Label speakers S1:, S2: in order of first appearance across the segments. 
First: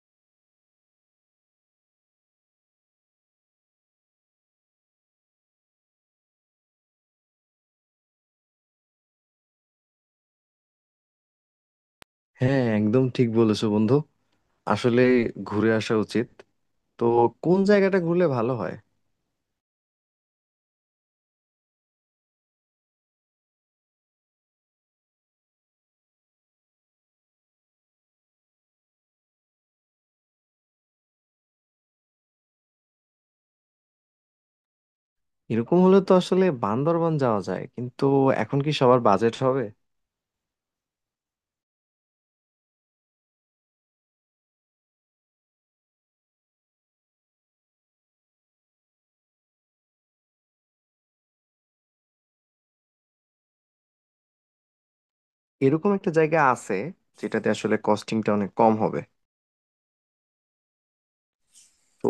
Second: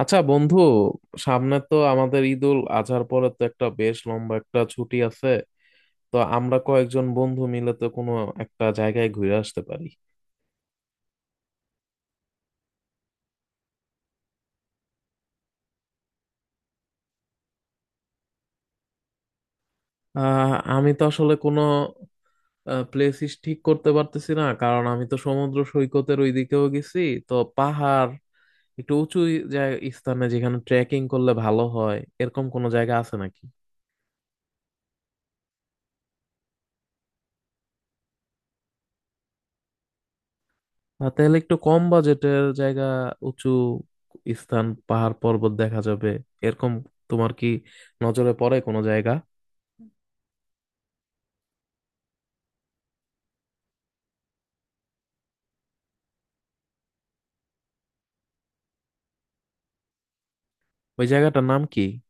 S1: আচ্ছা বন্ধু, সামনে তো আমাদের ঈদুল আজহার পরে তো একটা বেশ লম্বা একটা ছুটি আছে। তো আমরা কয়েকজন বন্ধু মিলে তো কোনো একটা জায়গায় ঘুরে আসতে পারি।
S2: হ্যাঁ, একদম ঠিক বলেছো বন্ধু। আসলে ঘুরে আসা উচিত। তো কোন জায়গাটা ঘুরলে ভালো হয়?
S1: আমি তো আসলে কোনো প্লেসিস ঠিক করতে পারতেছি না, কারণ আমি তো সমুদ্র সৈকতের ওইদিকেও গেছি। তো পাহাড়, একটু উঁচু জায়গা স্থানে যেখানে ট্রেকিং করলে ভালো হয়, এরকম কোনো জায়গা আছে নাকি?
S2: এরকম হলে তো আসলে বান্দরবান যাওয়া যায়, কিন্তু এখন কি সবার বাজেট হবে?
S1: আর তাহলে একটু কম বাজেটের জায়গা, উঁচু স্থান, পাহাড় পর্বত দেখা যাবে এরকম, তোমার কি নজরে পড়ে কোনো জায়গা?
S2: এরকম একটা জায়গা আছে যেটাতে আসলে কস্টিংটা অনেক কম হবে।
S1: ওই জায়গাটার নাম কি?
S2: তো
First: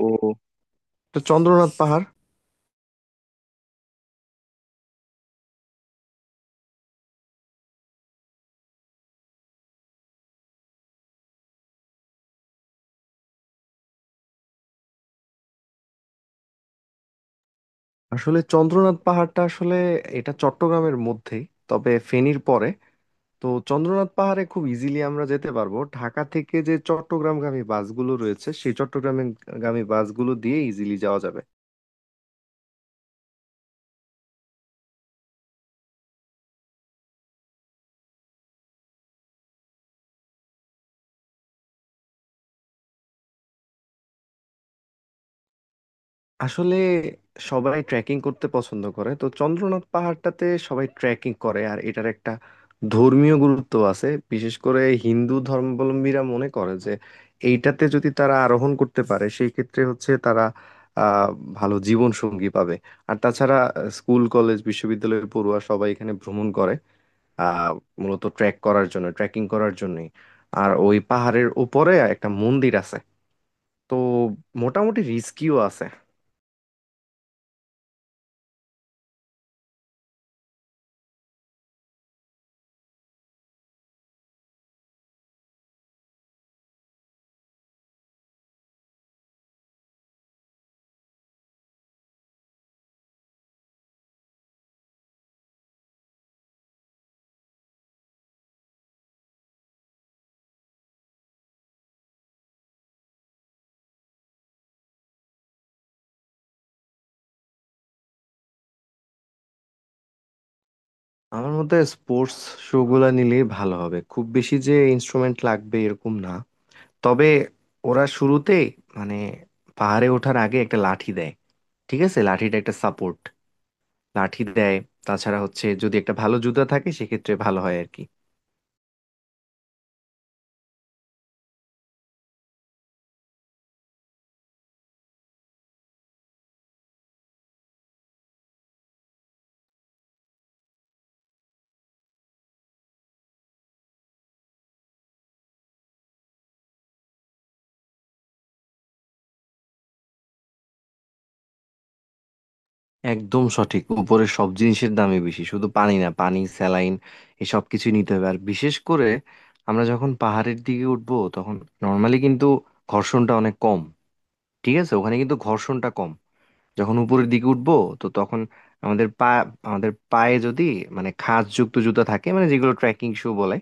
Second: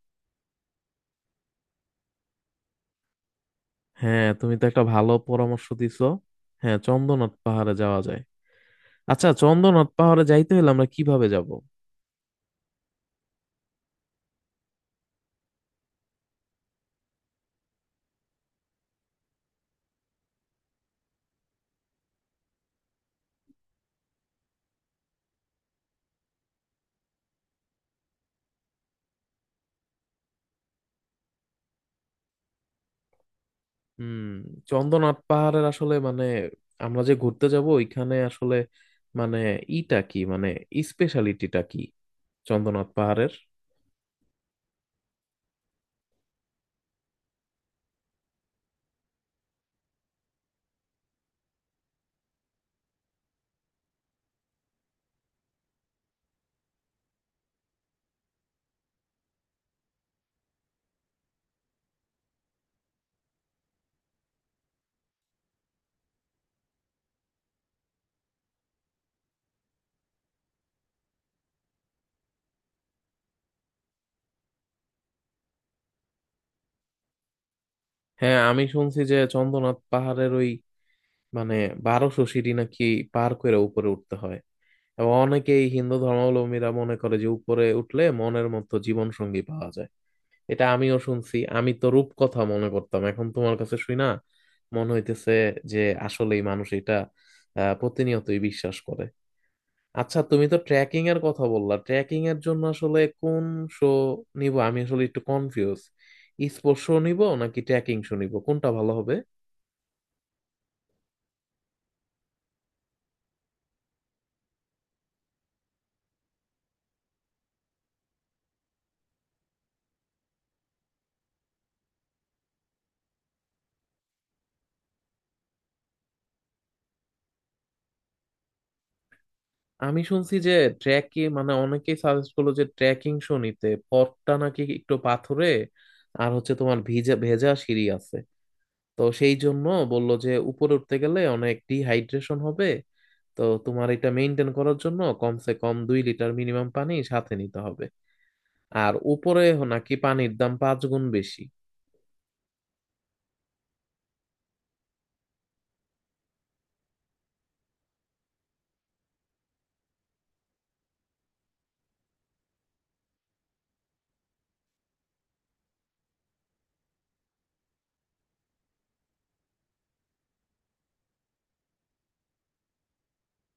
S2: তো চন্দ্রনাথ পাহাড়।
S1: হ্যাঁ, তুমি তো একটা ভালো পরামর্শ দিছো। হ্যাঁ, চন্দ্রনাথ পাহাড়ে যাওয়া যায়। আচ্ছা চন্দ্রনাথ পাহাড়ে যাইতে হলে আমরা কিভাবে যাব?
S2: আসলে চন্দ্রনাথ পাহাড়টা আসলে এটা চট্টগ্রামের মধ্যেই, তবে ফেনীর পরে। তো চন্দ্রনাথ পাহাড়ে খুব ইজিলি আমরা যেতে পারবো। ঢাকা থেকে যে চট্টগ্রামগামী বাসগুলো রয়েছে সেই চট্টগ্রামগামী বাসগুলো দিয়ে ইজিলি যাওয়া যাবে।
S1: হুম। চন্দ্রনাথ পাহাড়ের আসলে আমরা যে ঘুরতে যাব ওইখানে আসলে মানে ইটা কি, স্পেশালিটিটা কি চন্দ্রনাথ পাহাড়ের?
S2: আসলে সবাই ট্রেকিং করতে পছন্দ করে, তো চন্দ্রনাথ পাহাড়টাতে সবাই ট্রেকিং করে। আর এটার একটা ধর্মীয় গুরুত্ব আছে। বিশেষ করে হিন্দু ধর্মাবলম্বীরা মনে করে যে এইটাতে যদি তারা আরোহণ করতে পারে, সেই ক্ষেত্রে হচ্ছে তারা আহ ভালো জীবন সঙ্গী পাবে। আর তাছাড়া স্কুল কলেজ বিশ্ববিদ্যালয়ের পড়ুয়া সবাই এখানে ভ্রমণ করে, আহ মূলত ট্রেক করার জন্য ট্রেকিং করার জন্যই। আর ওই পাহাড়ের উপরে একটা মন্দির আছে। তো মোটামুটি রিস্কিও আছে।
S1: হ্যাঁ, আমি শুনছি যে চন্দ্রনাথ পাহাড়ের ওই মানে 1200 সিঁড়ি নাকি পার করে উপরে উঠতে হয়। এবং অনেকেই হিন্দু ধর্মাবলম্বীরা মনে করে যে উপরে উঠলে মনের মতো জীবন সঙ্গী পাওয়া যায়। এটা আমিও শুনছি, আমি তো রূপকথা মনে করতাম, এখন তোমার কাছে শুই না মনে হইতেছে যে আসলেই মানুষ এটা প্রতিনিয়তই বিশ্বাস করে। আচ্ছা তুমি তো ট্রেকিং এর কথা বললা, ট্রেকিং এর জন্য আসলে কোন শো নিব, আমি আসলে একটু কনফিউজ। স্পোর্টস শো নিব নাকি ট্রেকিং শো নিব, কোনটা ভালো হবে?
S2: আমার মতে স্পোর্টস শু গুলা নিলেই ভালো হবে। খুব বেশি যে ইনস্ট্রুমেন্ট লাগবে এরকম না। তবে ওরা শুরুতে মানে পাহাড়ে ওঠার আগে একটা লাঠি দেয়। ঠিক আছে, লাঠিটা একটা সাপোর্ট লাঠি দেয়। তাছাড়া হচ্ছে যদি একটা ভালো জুতা থাকে সেক্ষেত্রে ভালো হয় আর কি।
S1: আমি শুনছি যে ট্রেকিং অনেকেই সাজেস্ট করলো যে ট্রেকিং শো নিতে, পথটা নাকি একটু পাথুরে। আর হচ্ছে তোমার ভিজা ভেজা সিঁড়ি আছে, তো সেই জন্য বললো যে উপরে উঠতে গেলে অনেক ডিহাইড্রেশন হবে। তো তোমার এটা মেনটেন করার জন্য কমসে কম 2 লিটার মিনিমাম পানি সাথে নিতে হবে। আর উপরে নাকি পানির দাম 5 গুণ বেশি।
S2: একদম সঠিক। উপরে সব জিনিসের দামই বেশি, শুধু পানি না, পানি স্যালাইন এসব কিছুই নিতে হবে। আর বিশেষ করে আমরা যখন পাহাড়ের দিকে উঠবো তখন নর্মালি কিন্তু ঘর্ষণটা অনেক কম। ঠিক আছে, ওখানে কিন্তু ঘর্ষণটা কম। যখন উপরের দিকে উঠবো তো তখন আমাদের পা আমাদের পায়ে যদি মানে খাঁজযুক্ত জুতা থাকে, মানে যেগুলো ট্রেকিং শু বলে,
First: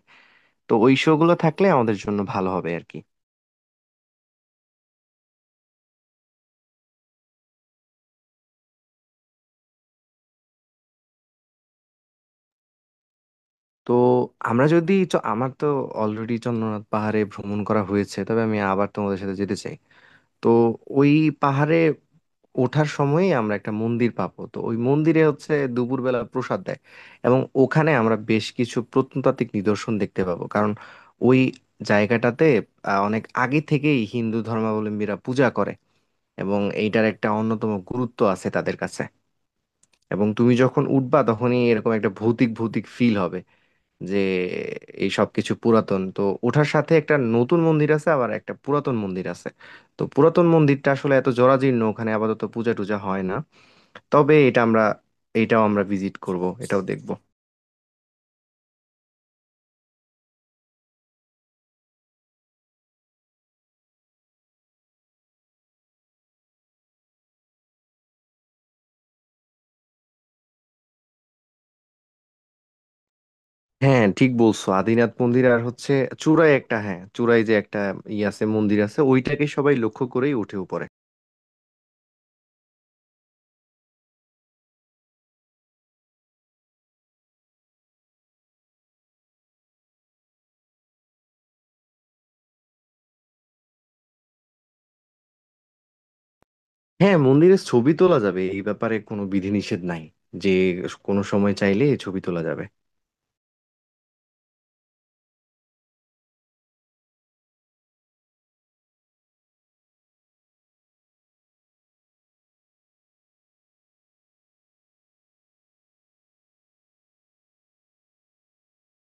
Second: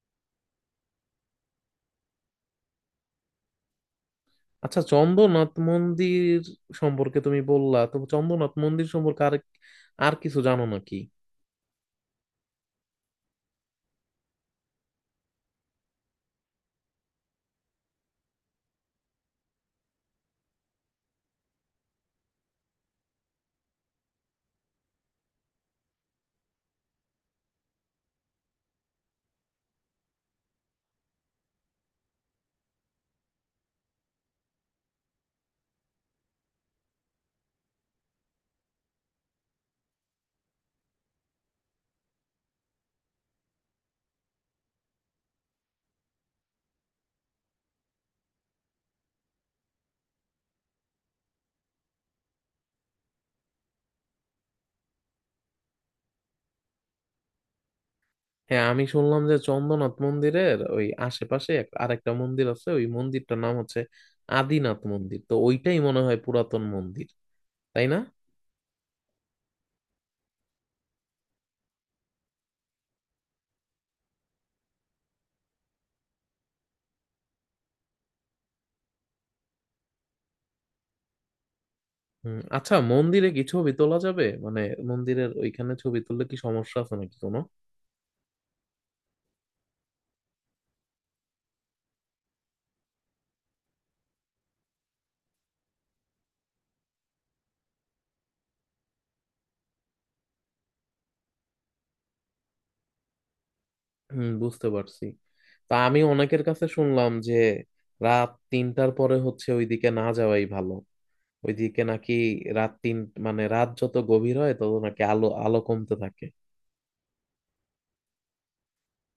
S2: তো ওই শু গুলো থাকলে আমাদের জন্য ভালো হবে আর কি।
S1: আচ্ছা চন্দ্রনাথ মন্দির সম্পর্কে তুমি বললা, তো চন্দ্রনাথ মন্দির সম্পর্কে আর আর কিছু জানো নাকি?
S2: তো আমার তো অলরেডি চন্দ্রনাথ পাহাড়ে ভ্রমণ করা হয়েছে, তবে আমি আবার তোমাদের সাথে যেতে চাই। তো ওই পাহাড়ে ওঠার সময়ই আমরা একটা মন্দির পাবো। তো ওই মন্দিরে হচ্ছে দুপুরবেলা প্রসাদ দেয়। এবং ওখানে আমরা বেশ কিছু প্রত্নতাত্ত্বিক নিদর্শন দেখতে পাবো, কারণ ওই জায়গাটাতে অনেক আগে থেকেই হিন্দু ধর্মাবলম্বীরা পূজা করে, এবং এইটার একটা অন্যতম গুরুত্ব আছে তাদের কাছে। এবং তুমি যখন উঠবা তখনই এরকম একটা ভৌতিক ভৌতিক ফিল হবে যে এই সব কিছু পুরাতন। তো ওঠার সাথে একটা নতুন মন্দির আছে, আবার একটা পুরাতন মন্দির আছে। তো পুরাতন মন্দিরটা আসলে এত জরাজীর্ণ ওখানে আপাতত পূজা টুজা হয় না। তবে এটা আমরা এটাও আমরা ভিজিট করব, এটাও দেখব।
S1: হ্যাঁ আমি শুনলাম যে চন্দ্রনাথ মন্দিরের ওই আশেপাশে আরেকটা মন্দির আছে, ওই মন্দিরটার নাম হচ্ছে আদিনাথ মন্দির। তো ওইটাই মনে হয় পুরাতন মন্দির, তাই না?
S2: হ্যাঁ, ঠিক বলছো, আদিনাথ মন্দির। আর হচ্ছে চূড়ায় একটা, হ্যাঁ, চূড়ায় যে একটা আছে, মন্দির আছে, ওইটাকে সবাই লক্ষ্য করেই উঠে উপরে।
S1: হুম, আচ্ছা মন্দিরে কি ছবি তোলা যাবে? মন্দিরের ওইখানে ছবি তুললে কি সমস্যা আছে নাকি কোনো?
S2: হ্যাঁ, মন্দিরের ছবি তোলা যাবে, এই ব্যাপারে কোনো বিধিনিষেধ নাই, যে কোনো সময় চাইলে ছবি তোলা যাবে।
S1: হুম, বুঝতে পারছি। তা আমি অনেকের কাছে শুনলাম যে রাত 3টার পরে হচ্ছে ওইদিকে না যাওয়াই ভালো। ওইদিকে নাকি রাত তিন মানে রাত যত গভীর হয় তত নাকি আলো আলো কমতে থাকে।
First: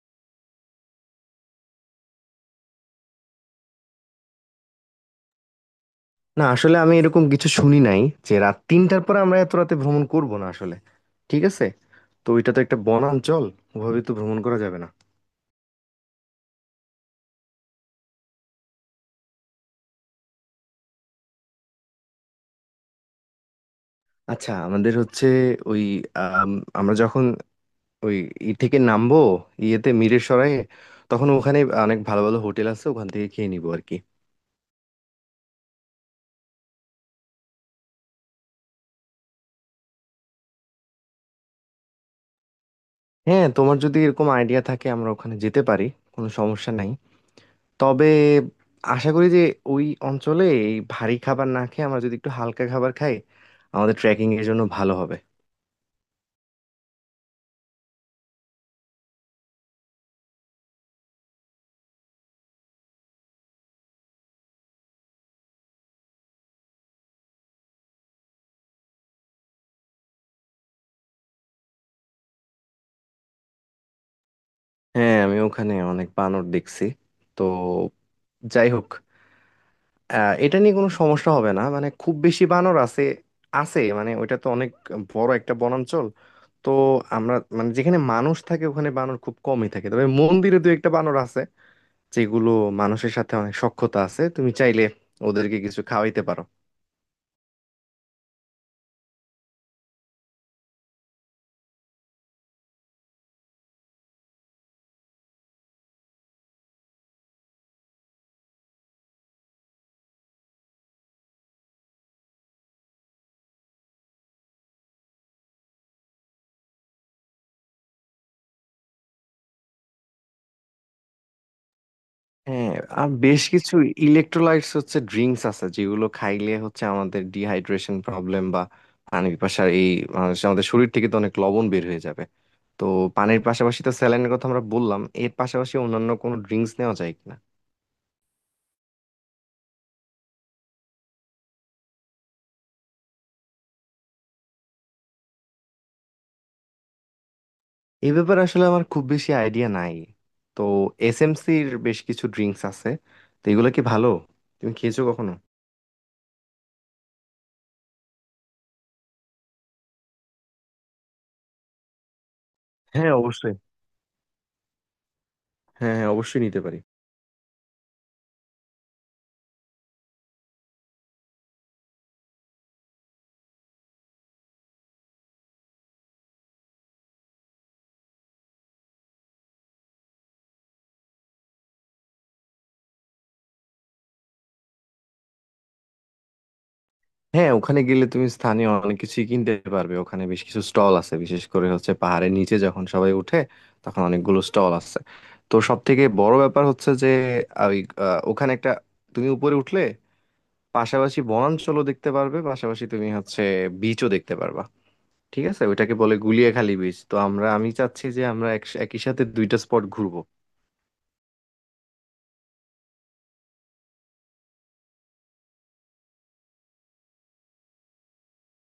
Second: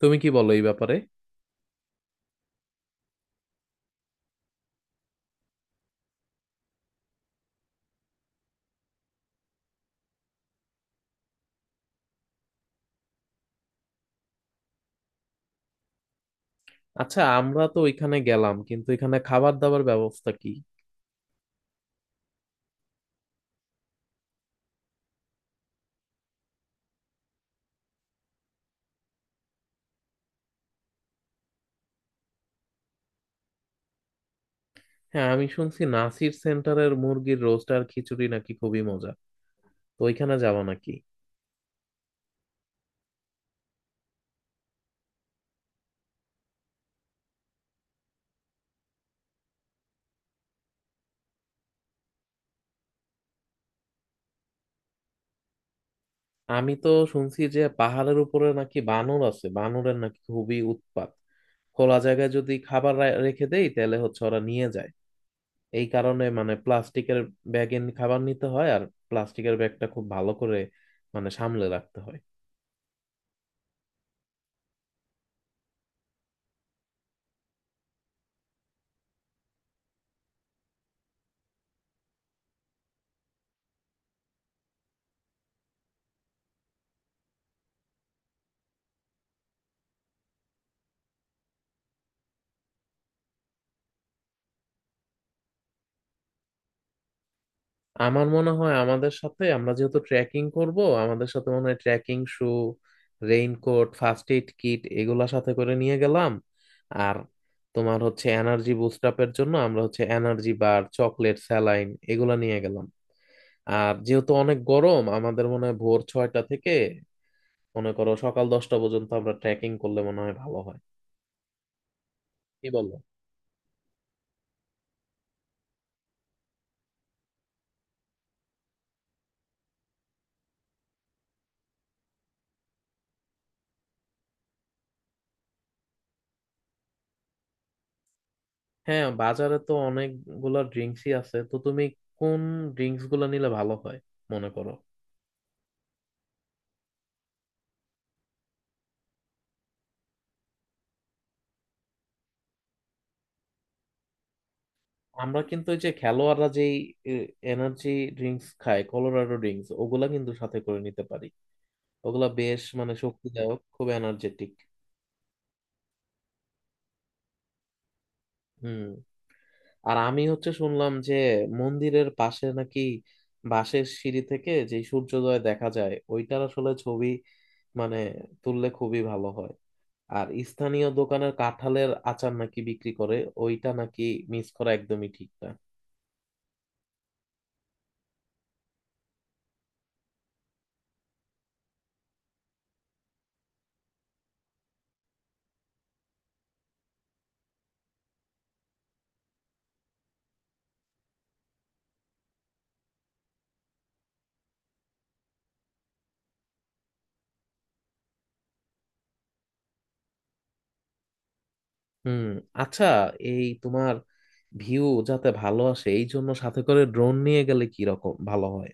S1: তুমি কি বলো এই ব্যাপারে?
S2: না, আসলে আমি এরকম কিছু শুনি নাই যে রাত তিনটার পরে আমরা এত রাতে ভ্রমণ করব না আসলে। ঠিক আছে। তো ওইটা তো একটা বনাঞ্চল, ওভাবে তো ভ্রমণ করা যাবে না।
S1: আচ্ছা আমরা তো ওইখানে গেলাম, কিন্তু এখানে খাবার দাবার ব্যবস্থা কি?
S2: আচ্ছা, আমাদের হচ্ছে ওই আম, আমরা যখন ওই থেকে নামবো, ইয়েতে মিরের সরায়ে, তখন ওখানে অনেক ভালো ভালো হোটেল আছে, ওখান থেকে খেয়ে নিবো আর কি।
S1: হ্যাঁ, আমি শুনছি নাসির সেন্টারের মুরগির রোস্ট আর খিচুড়ি নাকি খুবই মজা, তো ওইখানে যাব নাকি?
S2: হ্যাঁ, তোমার যদি এরকম আইডিয়া থাকে আমরা ওখানে যেতে পারি, কোনো সমস্যা নাই। তবে আশা করি যে ওই অঞ্চলে এই ভারী খাবার না খেয়ে আমরা যদি একটু হালকা খাবার খাই আমাদের ট্রেকিং এর জন্য ভালো হবে।
S1: আমি তো শুনছি যে পাহাড়ের উপরে নাকি বানর আছে, বানরের নাকি খুবই উৎপাত। খোলা জায়গায় যদি খাবার রেখে দেই তাহলে হচ্ছে ওরা নিয়ে যায়। এই কারণে প্লাস্টিকের ব্যাগে খাবার নিতে হয়, আর প্লাস্টিকের ব্যাগটা খুব ভালো করে সামলে রাখতে হয়।
S2: হ্যাঁ, আমি ওখানে অনেক বানর দেখছি। তো যাই হোক, এটা নিয়ে কোনো সমস্যা হবে না। মানে খুব বেশি বানর আছে, আছে মানে ওইটা তো অনেক বড় একটা বনাঞ্চল। তো আমরা মানে যেখানে মানুষ থাকে ওখানে বানর খুব কমই থাকে, তবে মন্দিরে দু একটা বানর আছে যেগুলো মানুষের সাথে অনেক সখ্যতা আছে। তুমি চাইলে ওদেরকে কিছু খাওয়াইতে পারো।
S1: আমার মনে হয় আমাদের সাথে, আমরা যেহেতু ট্রেকিং করব, আমাদের সাথে মনে হয় trekking shoe, raincoat, first aid kit এগুলা সাথে করে নিয়ে গেলাম। আর তোমার হচ্ছে এনার্জি বুস্ট আপের জন্য আমরা হচ্ছে এনার্জি বার, চকলেট, স্যালাইন এগুলা নিয়ে গেলাম। আর যেহেতু অনেক গরম, আমাদের মনে হয় ভোর 6টা থেকে মনে করো সকাল 10টা পর্যন্ত আমরা ট্রেকিং করলে মনে হয় ভালো হয়। কি
S2: হ্যাঁ,
S1: বলো?
S2: আর বেশ কিছু ইলেকট্রোলাইটস হচ্ছে ড্রিঙ্কস আছে যেগুলো খাইলে হচ্ছে আমাদের ডিহাইড্রেশন প্রবলেম বা পানি পিপাসার এই আমাদের শরীর থেকে তো অনেক লবণ বের হয়ে যাবে। তো পানির পাশাপাশি তো স্যালাইনের কথা আমরা বললাম, এর পাশাপাশি অন্যান্য কোনো ড্রিঙ্কস নেওয়া যায় কিনা?
S1: হ্যাঁ, বাজারে তো অনেকগুলা ড্রিঙ্কসই আছে, তো তুমি কোন ড্রিঙ্কস গুলো নিলে ভালো হয় মনে করো?
S2: এই ব্যাপারে আসলে আমার খুব বেশি আইডিয়া নাই। তো এসএমসির বেশ কিছু ড্রিঙ্কস আছে, তো এগুলো কি ভালো? তুমি খেয়েছো কখনো?
S1: আমরা কিন্তু ওই যে খেলোয়াড়রা যেই এনার্জি ড্রিঙ্কস খায়, কলোরাডো ড্রিঙ্কস, ওগুলা কিন্তু সাথে করে নিতে পারি। ওগুলা বেশ
S2: হ্যাঁ অবশ্যই,
S1: শক্তিদায়ক, খুব এনার্জেটিক।
S2: হ্যাঁ হ্যাঁ অবশ্যই নিতে পারি।
S1: হুম। আর আমি হচ্ছে শুনলাম যে মন্দিরের পাশে নাকি বাঁশের সিঁড়ি থেকে যে সূর্যোদয় দেখা যায় ওইটার আসলে ছবি মানে তুললে খুবই ভালো হয়। আর স্থানীয় দোকানের কাঁঠালের আচার নাকি বিক্রি করে, ওইটা নাকি মিস করা একদমই ঠিক না।
S2: হ্যাঁ, ওখানে গেলে তুমি স্থানীয় অনেক কিছুই কিনতে পারবে। ওখানে বেশ কিছু স্টল আছে, বিশেষ করে হচ্ছে পাহাড়ের নিচে যখন সবাই উঠে তখন অনেকগুলো স্টল আছে। তো সব থেকে বড় ব্যাপার হচ্ছে যে ওই ওখানে একটা, তুমি উপরে উঠলে পাশাপাশি বনাঞ্চলও দেখতে পারবে, পাশাপাশি তুমি হচ্ছে বিচও দেখতে পারবা। ঠিক আছে, ওইটাকে বলে গুলিয়াখালী বিচ। তো আমি চাচ্ছি যে আমরা একই সাথে দুইটা স্পট ঘুরবো।
S1: হুম, আচ্ছা এই তোমার ভিউ যাতে ভালো আসে এই জন্য সাথে করে ড্রোন নিয়ে গেলে কি রকম ভালো হয়,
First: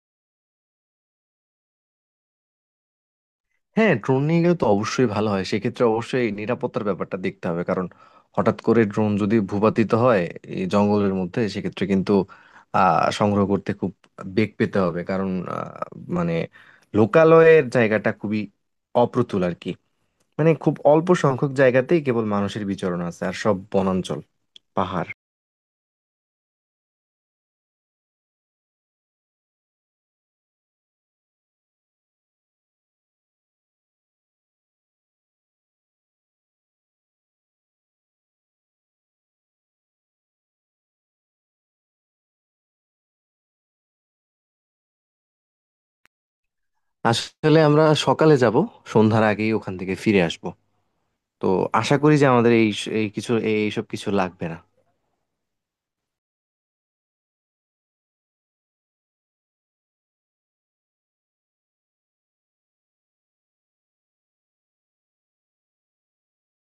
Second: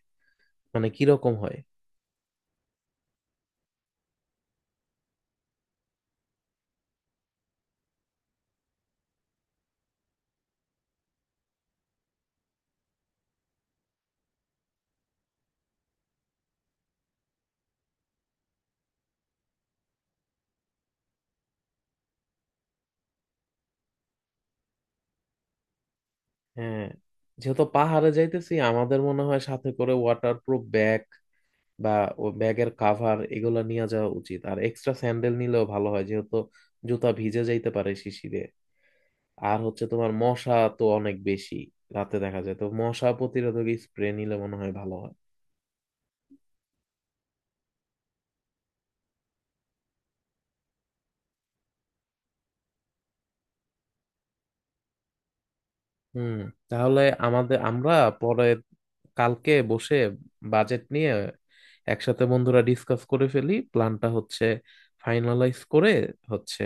S1: কি রকম হয়?
S2: হ্যাঁ, ড্রোন নিয়ে গেলে তো অবশ্যই ভালো হয়, সেক্ষেত্রে অবশ্যই নিরাপত্তার ব্যাপারটা দেখতে হবে। কারণ হঠাৎ করে ড্রোন যদি ভূপাতিত হয় এই জঙ্গলের মধ্যে, সেক্ষেত্রে কিন্তু সংগ্রহ করতে খুব বেগ পেতে হবে। কারণ আহ, মানে লোকালয়ের জায়গাটা খুবই অপ্রতুল আর কি। মানে খুব অল্প সংখ্যক জায়গাতেই কেবল মানুষের বিচরণ আছে, আর সব বনাঞ্চল, পাহাড়।
S1: হ্যাঁ, যেহেতু পাহাড়ে যাইতেছি আমাদের মনে হয় সাথে করে ওয়াটারপ্রুফ ব্যাগ বা ও ব্যাগের কাভার এগুলো নিয়ে যাওয়া উচিত। আর এক্সট্রা স্যান্ডেল নিলেও ভালো হয় যেহেতু জুতা ভিজে যাইতে পারে শিশিরে। আর হচ্ছে তোমার মশা তো অনেক বেশি রাতে দেখা যায়, তো মশা প্রতিরোধক স্প্রে নিলে মনে হয় ভালো হয়।
S2: আসলে আমরা সকালে যাব, সন্ধ্যার আগেই ওখান থেকে ফিরে আসব। তো আশা করি যে আমাদের এই এই কিছু এই- এইসব কিছু লাগবে না।
S1: হুম, তাহলে আমাদের, আমরা পরে কালকে বসে বাজেট নিয়ে একসাথে বন্ধুরা ডিসকাস করে ফেলি, প্ল্যানটা হচ্ছে ফাইনালাইজ করে হচ্ছে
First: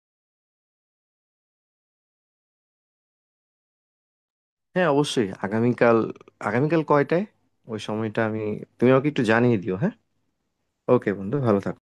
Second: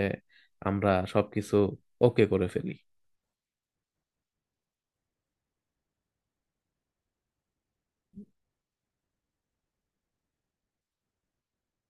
S1: আমরা সবকিছু ওকে করে ফেলি।
S2: হ্যাঁ অবশ্যই। আগামীকাল আগামীকাল কয়টায়? ওই সময়টা তুমি আমাকে একটু জানিয়ে দিও, হ্যাঁ। ওকে বন্ধু, ভালো থাকো।